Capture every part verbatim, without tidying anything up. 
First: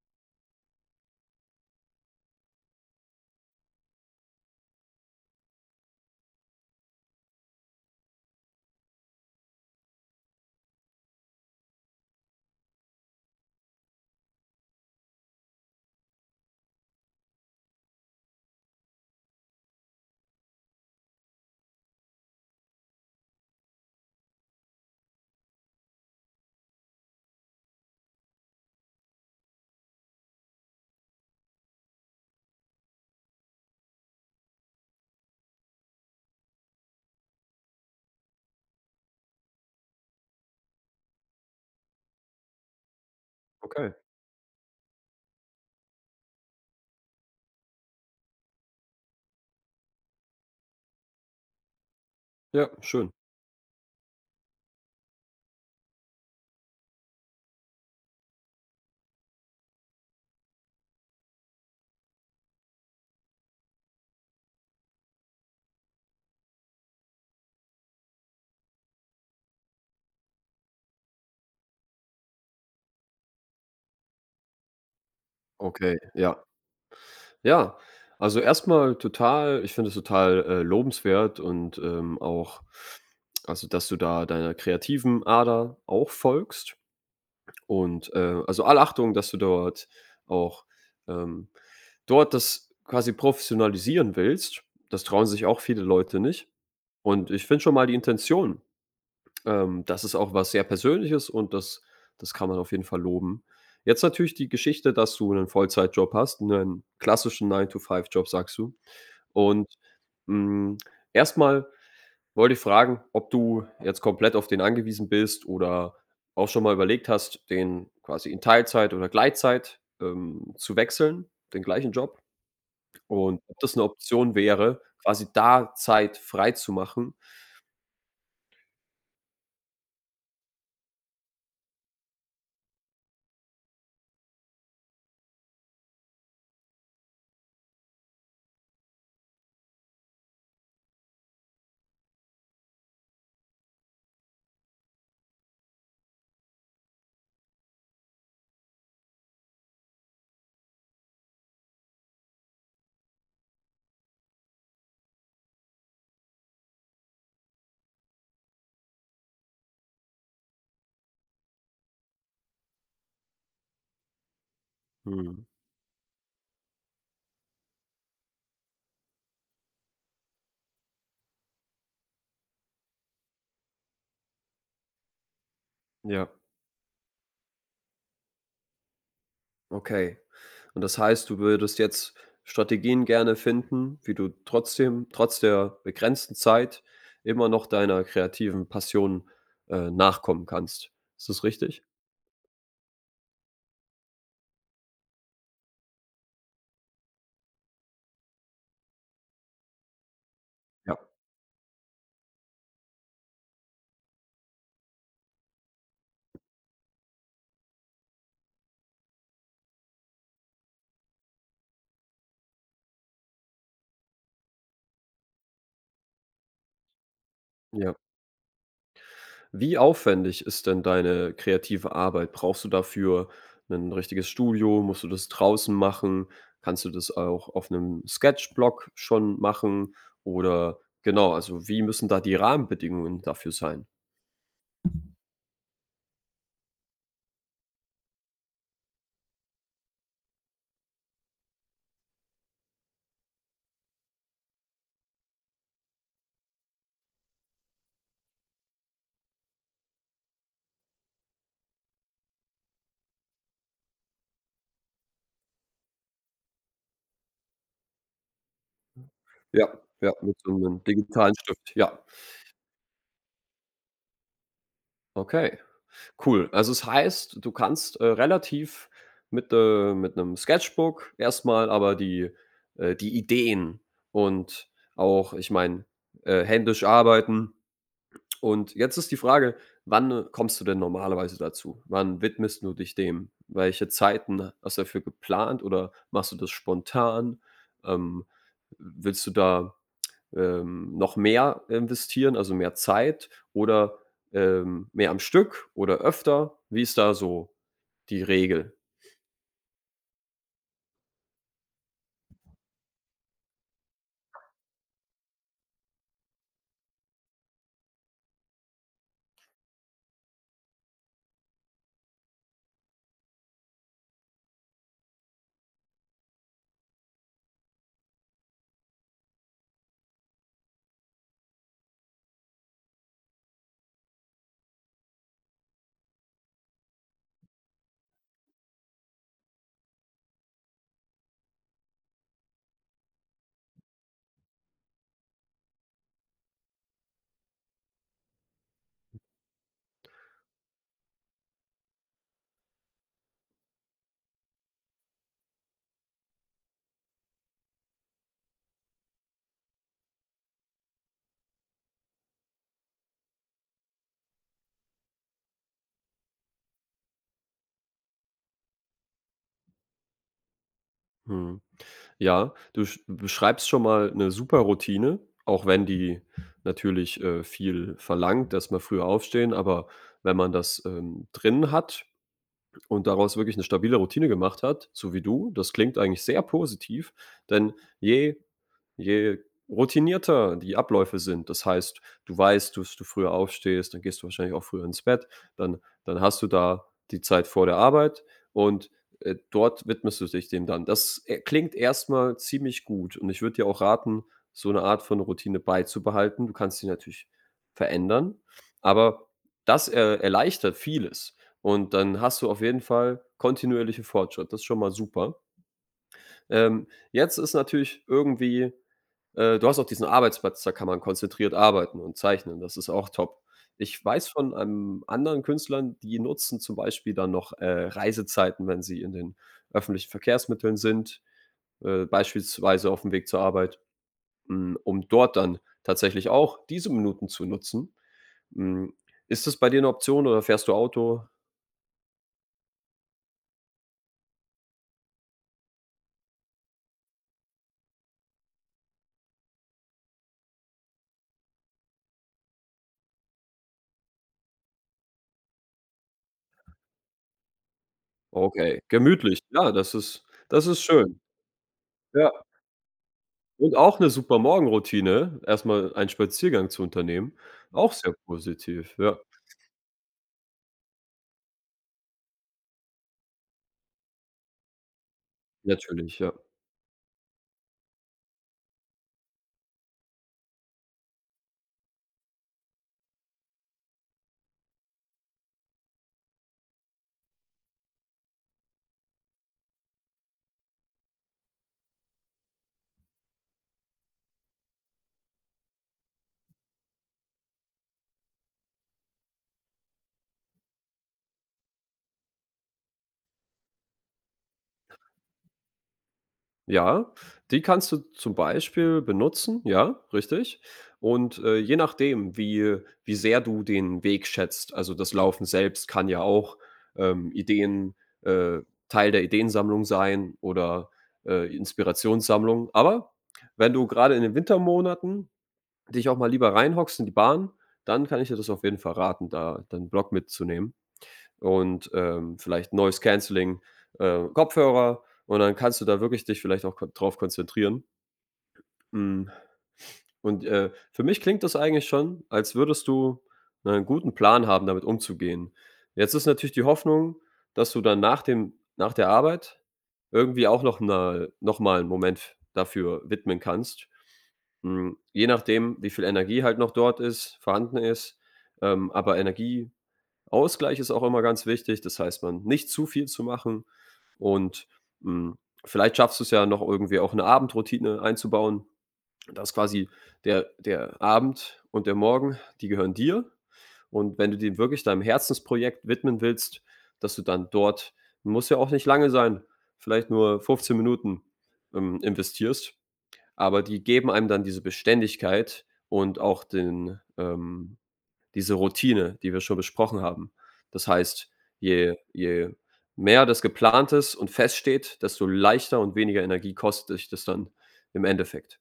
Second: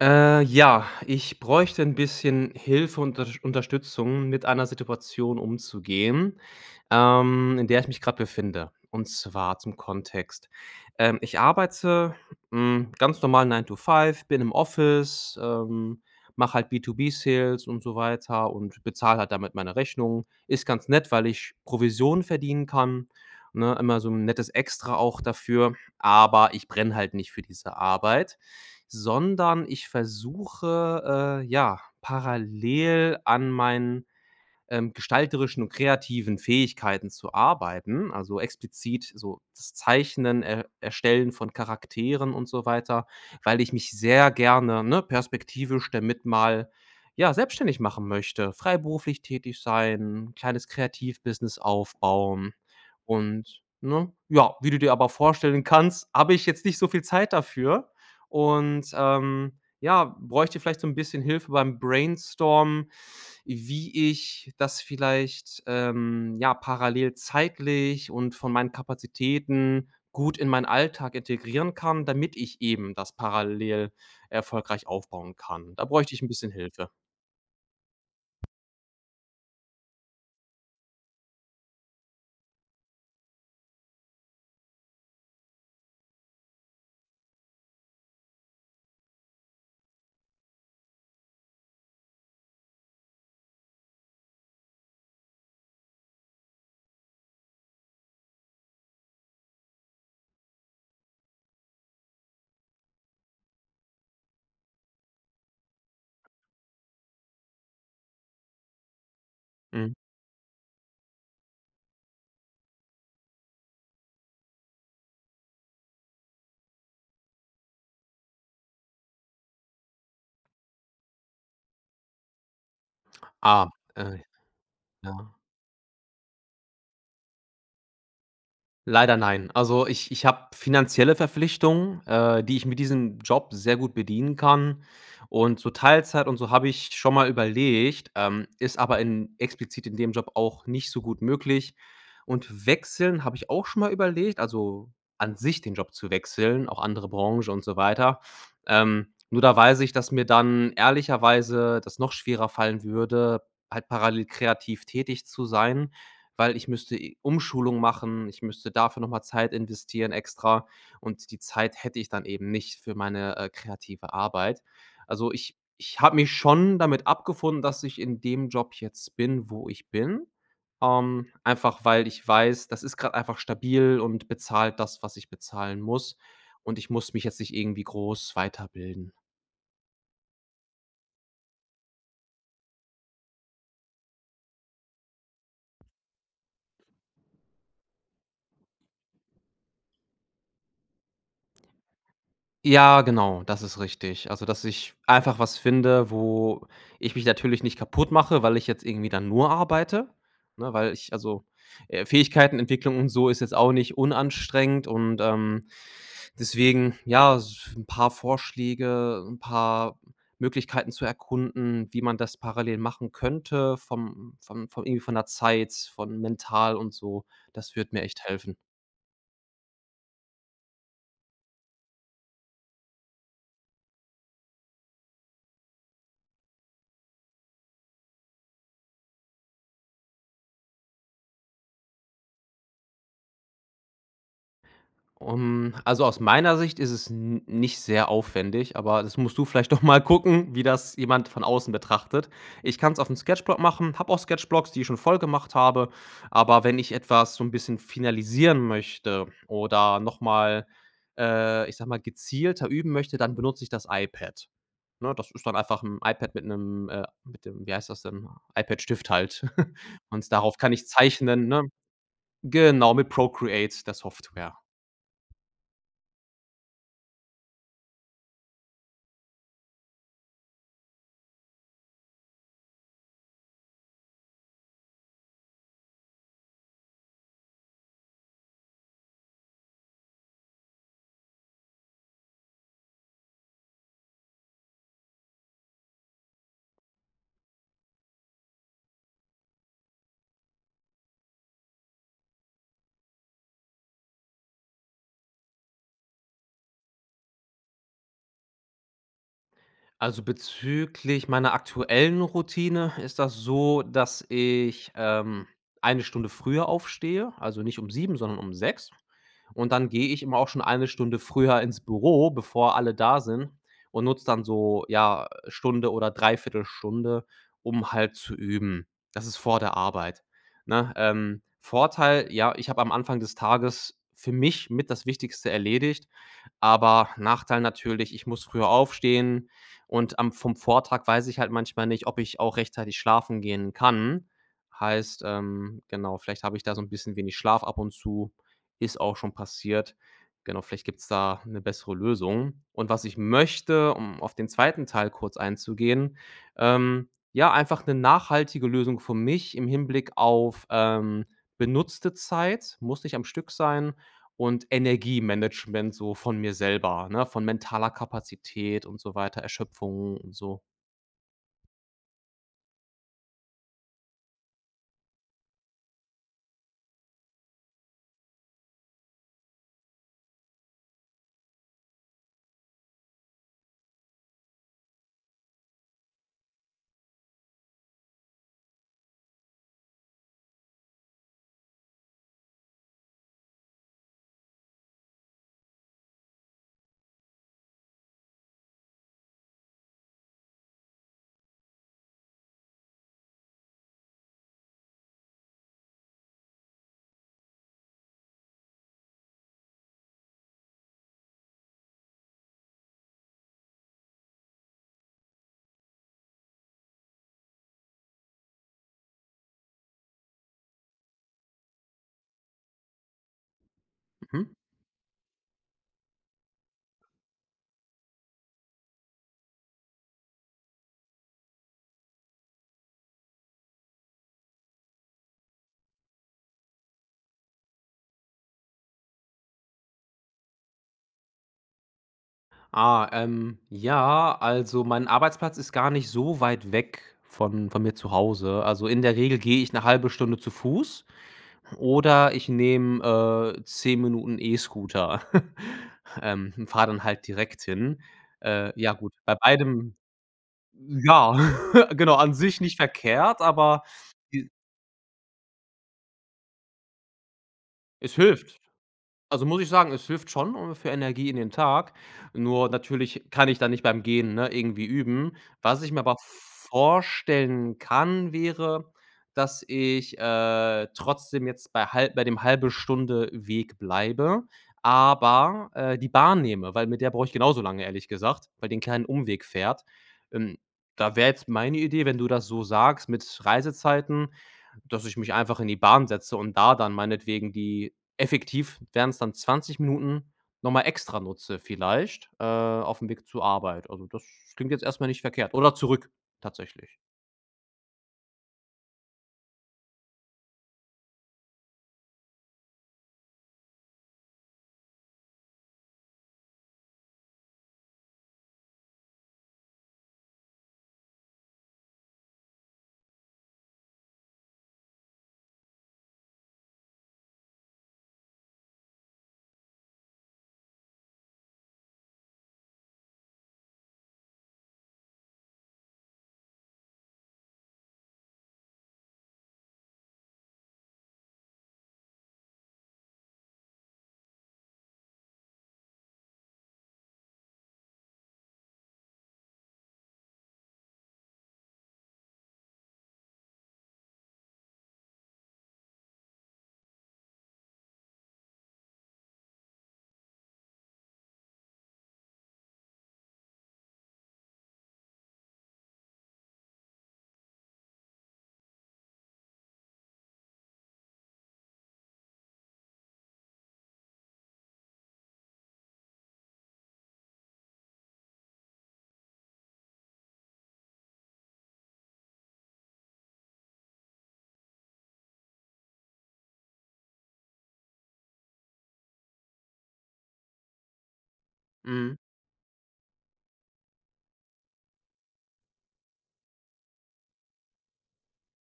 Äh, ja, ich bräuchte ein bisschen Hilfe und Unters Unterstützung, mit einer Situation umzugehen, ähm, in der ich mich gerade befinde. Und zwar zum Kontext. Ähm, ich arbeite, hm, ganz normal Nine to Five, bin im Office, ähm, mache halt B zwei B Sales und so weiter und bezahle halt damit meine Rechnung. Ist ganz nett, weil ich Provision verdienen kann, ne, immer so ein nettes Extra auch dafür, aber ich brenne halt nicht für diese Arbeit, sondern ich versuche, äh, ja, parallel an meinen ähm, gestalterischen und kreativen Fähigkeiten zu arbeiten, also explizit so das Zeichnen, Er Erstellen von Charakteren und so weiter, weil ich mich Okay, sehr gerne, ne, perspektivisch damit mal, ja, selbstständig machen möchte, freiberuflich tätig sein, kleines Kreativbusiness aufbauen ja, schön. und, ne, ja, wie du dir aber vorstellen kannst, habe ich jetzt nicht so viel Zeit dafür und, ähm, ja, bräuchte vielleicht so 'n bisschen Hilfe beim Brainstormen, wie ich das vielleicht, ähm, ja, parallel zeitlich und von meinen Kapazitäten gut in meinen Alltag integrieren kann, damit ich eben das parallel erfolgreich aufbauen kann. Da Okay, bräuchte ich 'n ja. bisschen Hilfe. Ja, also erstmal total ich finde es total, äh, lobenswert und, ähm, auch also, dass du da deiner kreativen Ader auch folgst und, äh also, alle Achtung, dass du dort auch, ähm dort das quasi professionalisieren willst. Das trauen sich auch viele Leute nicht und ich finde schon mal die Intention. Ähm, das ist auch was sehr Persönliches und das das kann man auf jeden Fall loben. Jetzt natürlich die Geschichte, dass du einen Vollzeitjob hast, einen klassischen neun to five Job, sagst du. Und, Mhm. hm, erst wollte ich fragen, ob du jetzt komplett auf den angewiesen bist oder auch schon mal überlegt hast, den quasi in Teilzeit oder Gleitzeit, ähm, zu wechseln, den gleichen Job, und ob Ah, das eine äh, Option wäre, quasi ja. da Zeit frei freizumachen? Leider nein. Also, ich ich habe finanzielle Verpflichtungen, äh, die ich mit diesem Job sehr gut bedienen kann. Und so Teilzeit und so habe ich schon mal überlegt, ähm, ist aber in explizit in dem Job auch nicht so gut möglich. Und wechseln habe ich auch schon mal überlegt, also an sich den Job zu wechseln, auch andere Branche und so weiter. Ähm, nur da weiß ich, dass mir dann ehrlicherweise das noch schwerer fallen würde, halt parallel kreativ tätig zu sein, weil ich müsste i Umschulung machen, ich müsste dafür noch mal Zeit investieren extra und die Zeit hätte ich dann eben nicht für meine, äh, kreative Arbeit. Also, Mhm, ich ich habe mich schon damit abgefunden, dass ich in dem Job jetzt bin, wo ich bin, ähm, einfach weil ich weiß, das ist gerade einfach stabil und bezahlt das, was ich bezahlen muss, ja. und ich muss mich jetzt nicht irgendwie groß weiterbilden. Okay. Und das heißt, du würdest jetzt Strategien gerne finden, wie du trotzdem trotz der begrenzten Zeit immer noch deiner kreativen Passion, äh, nachkommen kannst. Ist das richtig? Ja, genau, das ist richtig. Also, dass ich einfach was finde, wo ich mich natürlich nicht kaputt mache, weil ich jetzt irgendwie dann nur arbeite, ne? Weil Ja. ich also, äh, Fähigkeitenentwicklung und so ist jetzt auch nicht unanstrengend und, ähm, deswegen, ja, s 'n paar Vorschläge, ein paar Möglichkeiten zu erkunden, wie man das parallel machen könnte vom vom vom irgendwie von der Zeit, von mental und so. Das wird Ja. mir echt helfen. Wie aufwendig ist denn deine kreative Arbeit? Brauchst du dafür ein richtiges Studio? Musst du das draußen machen? Kannst du das auch auf einem Sketchblock schon machen? Oder genau, also, wie müssen da die Rahmenbedingungen dafür sein? Ähm, also aus meiner Sicht ist es n nicht sehr aufwendig, aber das musst du vielleicht doch mal gucken, wie das jemand von außen betrachtet. Ich kann es auf dem Sketchblock machen, habe auch Sketchblocks, die ich schon voll gemacht habe, aber wenn ich etwas so ein bisschen finalisieren möchte oder noch mal, äh, ich sage mal, gezielter üben möchte, dann benutze ich das iPad. Ne, das ist dann einfach ein iPad mit einem, äh, mit dem, wie heißt das denn? iPad-Stift halt. Ja, ja, Und mit so darauf kann 'nem ich digitalen zeichnen, ne? Stift, ja. Genau, mit Procreate, der Software. Okay, cool. Also, es heißt, du kannst, äh, relativ mit, äh mit 'nem Sketchbook erst mal aber die äh, die Ideen und auch, ich meine, äh, händisch arbeiten. Und jetzt ist die Frage, wann äh, kommst du denn normalerweise dazu? Wann widmest du dich dem? Welche Zeiten hast du dafür geplant oder machst du das spontan? Ähm, willst du da ähm, noch mehr investieren, also mehr Zeit oder, ähm, mehr am Stück oder öfter? Wie ist da so die Regel? Also, bezüglich meiner aktuellen Routine ist das so, dass ich, ähm, eine Stunde früher aufstehe, also nicht um sieben, sondern um sechs. Und dann gehe ich immer auch schon eine Stunde früher ins Büro, bevor alle da sind, und nutze dann so, ja, Stunde oder Dreiviertelstunde, um halt zu üben. Das ist vor der Arbeit, ne? Ähm, Vorteil, ja, ich habe am Anfang des Tages für mich mit das Wichtigste erledigt, aber Nachteil natürlich, ich muss früher aufstehen, und am vom Vortag weiß ich halt manchmal nicht, ob ich auch rechtzeitig schlafen gehen kann. Heißt, ähm, genau, vielleicht habe ich da so ein bisschen wenig Schlaf ab und zu, ist auch schon passiert. Genau, vielleicht gibt's da eine bessere Lösung. Und was ich möchte, um auf den zweiten Teil kurz einzugehen, ähm, ja, einfach eine nachhaltige Lösung für mich im Hinblick auf, ähm, benutzte Zeit. Muss nicht am Stück sein, und Energiemanagement so von mir selber, ne, von mentaler Kapazität und so weiter, Erschöpfung und so. Mhm. Ja, du sch beschreibst schon mal eine super Routine, auch wenn die natürlich, äh, viel verlangt, dass man früher aufstehen, aber wenn man das, ähm, drin hat und daraus wirklich eine stabile Routine gemacht hat, so wie du. Das klingt eigentlich sehr positiv, denn je je routinierter die Abläufe sind, das heißt, du weißt, dass du früher aufstehst, dann gehst du wahrscheinlich auch früher ins Bett, dann dann hast du da die Zeit vor der Arbeit, und, äh, dort widmest du dich dem dann. Das, äh, klingt erstmal ziemlich gut und ich würde dir auch raten, so eine Art von Routine beizubehalten. Du kannst sie natürlich verändern, aber das, äh, erleichtert vieles. Und dann hast du auf jeden Fall kontinuierlichen Fortschritt. Das ist schon mal super. Ähm, jetzt ist natürlich irgendwie äh, du hast auch diesen Arbeitsplatz, da kann man konzentriert arbeiten und zeichnen. Das ist auch top. Ich weiß Mhm. von, ähm, anderen Künstlern, die nutzen zum Beispiel dann noch, äh, Reisezeiten, wenn sie in den öffentlichen Verkehrsmitteln sind, äh, beispielsweise auf dem Weg zur Arbeit, hm, um dort dann tatsächlich auch diese Minuten zu nutzen. Hm, ist das bei dir eine Option oder fährst du Auto? Ah, ähm, ja, also mein Arbeitsplatz ist gar nicht so weit weg von von mir zu Hause. Also, in der Regel gehe ich eine halbe Stunde zu Fuß oder ich nehme, äh, zehn Minuten E-Scooter, ähm, und fahre dann halt direkt hin. Äh, Okay, ja gut, bei gemütlich. Ja, das beidem, ist das ist schön. ja, genau, Ja, an sich nicht verkehrt, und aber auch 'ne super i Morgenroutine, erst mal einen Spaziergang zu unternehmen, auch sehr es hilft. positiv, ja, Also, muss ich sagen, es hilft schon, äh, für Energie in den Tag. Nur natürlich kann ich da nicht beim Gehen, ne, irgendwie üben. Was ich mir aber natürlich, ja. vorstellen kann, wäre, dass ich, äh, trotzdem jetzt bei halb bei dem halbe Stunde Weg bleibe, aber, äh, die Bahn nehme, weil mit der brauche ich genauso lange, ehrlich gesagt, weil den kleinen Umweg fährt. Ähm, da wäre jetzt meine Idee, wenn du das so sagst mit Reisezeiten, dass ich mich einfach in die Bahn setze und da dann meinetwegen die, effektiv wären es dann zwanzig Minuten, nochmal extra nutze vielleicht, äh, auf dem Weg zur Arbeit. Also, das klingt jetzt erstmal nicht verkehrt. Oder zurück tatsächlich. Ja, die kannst du zum Beispiel benutzen, ja, richtig. Und, äh, je nachdem, wie wie sehr du den Weg schätzt, also, das Laufen selbst kann ja auch, ähm, Ideen äh, Teil der Ideensammlung sein oder, äh, Inspirationssammlung. Aber wenn du grade in den Wintermonaten dich auch mal lieber reinhockst in die Bahn, dann kann ich dir das auf jeden Fall raten, da deinen Block mitzunehmen und, ähm, vielleicht Noise Cancelling, äh, Kopfhörer, und dann kannst du da wirklich dich vielleicht auch ko drauf konzentrieren. Hm. Und, äh, für mich klingt das eigentlich schon, als würdest du einen guten Plan haben, damit umzugehen. Jetzt ist natürlich die Hoffnung, dass du dann nach dem nach der Arbeit irgendwie auch noch 'ne noch mal einen Moment dafür widmen kannst. Hm, je nachdem, wie viel Energie halt noch dort ist vorhanden ist. Ähm, aber Energieausgleich ist auch immer ganz wichtig. Das heißt, man nicht zu viel zu machen und, hm, vielleicht schaffst du es ja noch irgendwie auch, eine Abendroutine einzubauen. Das ist quasi der der Abend und der Morgen, die gehören dir. Und wenn du den wirklich deinem Herzensprojekt widmen willst, dass du dann dort, muss ja auch nicht lange sein, vielleicht nur fünfzehn Minuten, ähm, investierst, aber die geben einem dann diese Beständigkeit und auch den ähm, diese Routine, die wir schon besprochen haben. Das heißt, je Mhm. je mehr das geplant ist und feststeht, desto leichter und weniger Energie kostet dich das dann im Endeffekt.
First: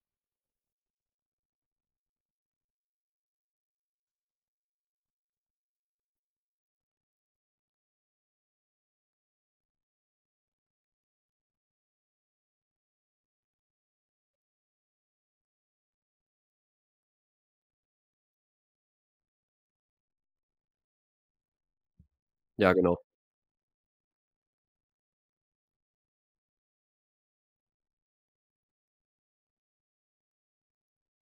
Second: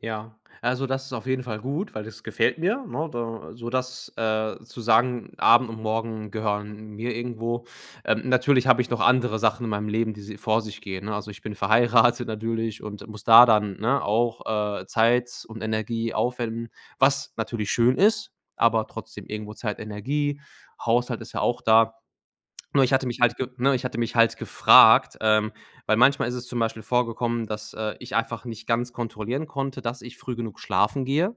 Ja, also, das ist auf jeden Fall gut, weil das gefällt mir, ne? Da sodass, äh, zu sagen, Abend und Morgen gehören mir irgendwo. Ähm, natürlich habe ich noch andere Sachen in meinem Leben, die si vor sich gehen, ne? Also, ich bin verheiratet natürlich und muss da dann, ne, auch, äh, Zeit und Energie aufwenden, was natürlich schön ist, aber trotzdem irgendwo Zeit, Energie. Haushalt ist ja auch da. Ja, Nur ich genau. hatte mich halt ge ne, ich hatte mich halt gefragt, ähm, weil manchmal ist es zum Beispiel vorgekommen, dass, äh, ich einfach nicht ganz kontrollieren konnte, dass ich früh genug schlafen gehe.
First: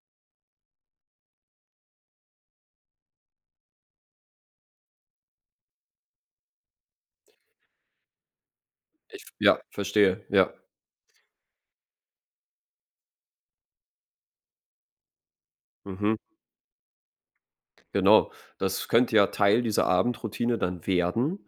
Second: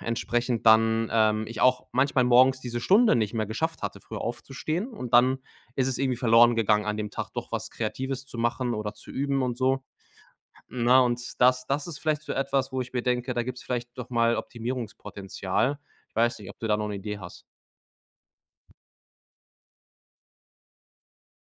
Entsprechend dann, ähm, ich auch manchmal morgens diese Stunde nicht mehr geschafft hatte, früh aufzustehen, und dann ist es irgendwie verloren gegangen, an dem Tag doch was Kreatives zu machen oder zu Ich, üben und ja, so. verstehe, ja. Na Und das das ist vielleicht so etwas, wo ich mir denke, da gibt's vielleicht doch mal Optimierungspotenzial. Mhm. Ich weiß nicht, ob du da noch eine Idee hast. Genau, das könnte ja Teil dieser Abendroutine dann werden,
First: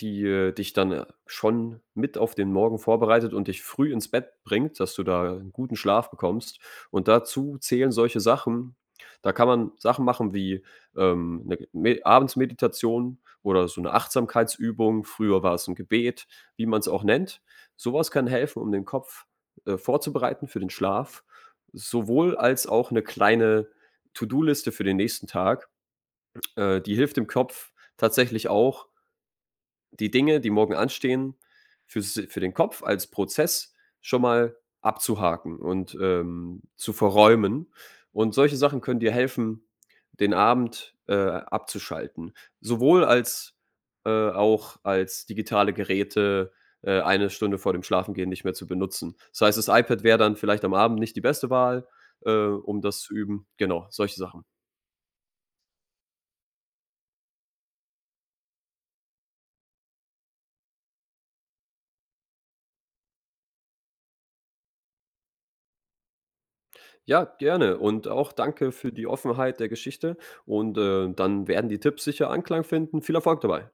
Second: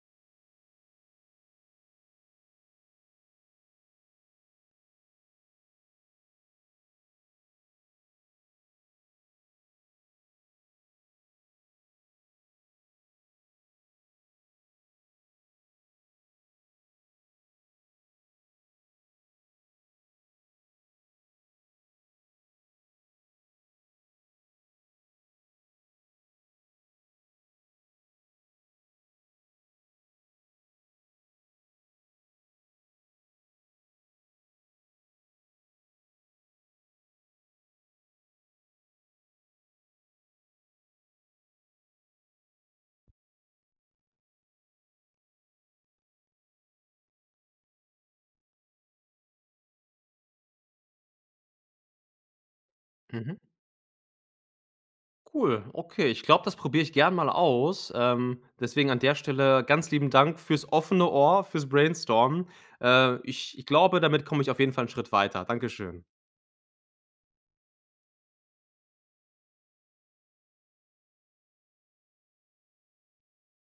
die, äh, dich dann, äh, schon mit auf den Morgen vorbereitet und dich früh ins Bett bringt, dass du da 'n guten Schlaf bekommst. Und dazu zählen solche Sachen, da kann man Sachen machen wie, ähm, 'ne Me Abendsmeditation oder so eine Achtsamkeitsübung. Früher war es ein Gebet, wie man es auch nennt. Sowas kann helfen, um den Kopf, äh, vorzubereiten für den Schlaf, sowohl als auch eine kleine To-do-Liste für den nächsten Tag. Äh, die hilft dem Kopf tatsächlich auch, die Dinge, die morgen anstehen, fürs für den Kopf als Prozess schon mal abzuhaken und, ähm, zu verräumen. Und solche Sachen können dir helfen, den Abend, äh, abzuschalten. Sowohl als äh, auch als digitale Geräte, äh, eine Stunde vor dem Schlafengehen nicht mehr zu benutzen. Das heißt, das iPad wäre dann vielleicht am Abend nicht die beste Wahl, äh, um das zu üben. Genau, solche Sachen. Cool, okay. Ich glaube, das probiere ich gern mal aus. Ähm, deswegen an der Stelle ganz lieben Dank fürs offene Ohr, fürs Brainstormen. Äh, ich ich glaube, damit komme ich auf jeden Fall einen Schritt weiter. Dankeschön. Ja, gerne, und auch danke für die Offenheit der Geschichte, und, äh, dann werden die Tipps sicher Anklang finden. Viel Erfolg dabei.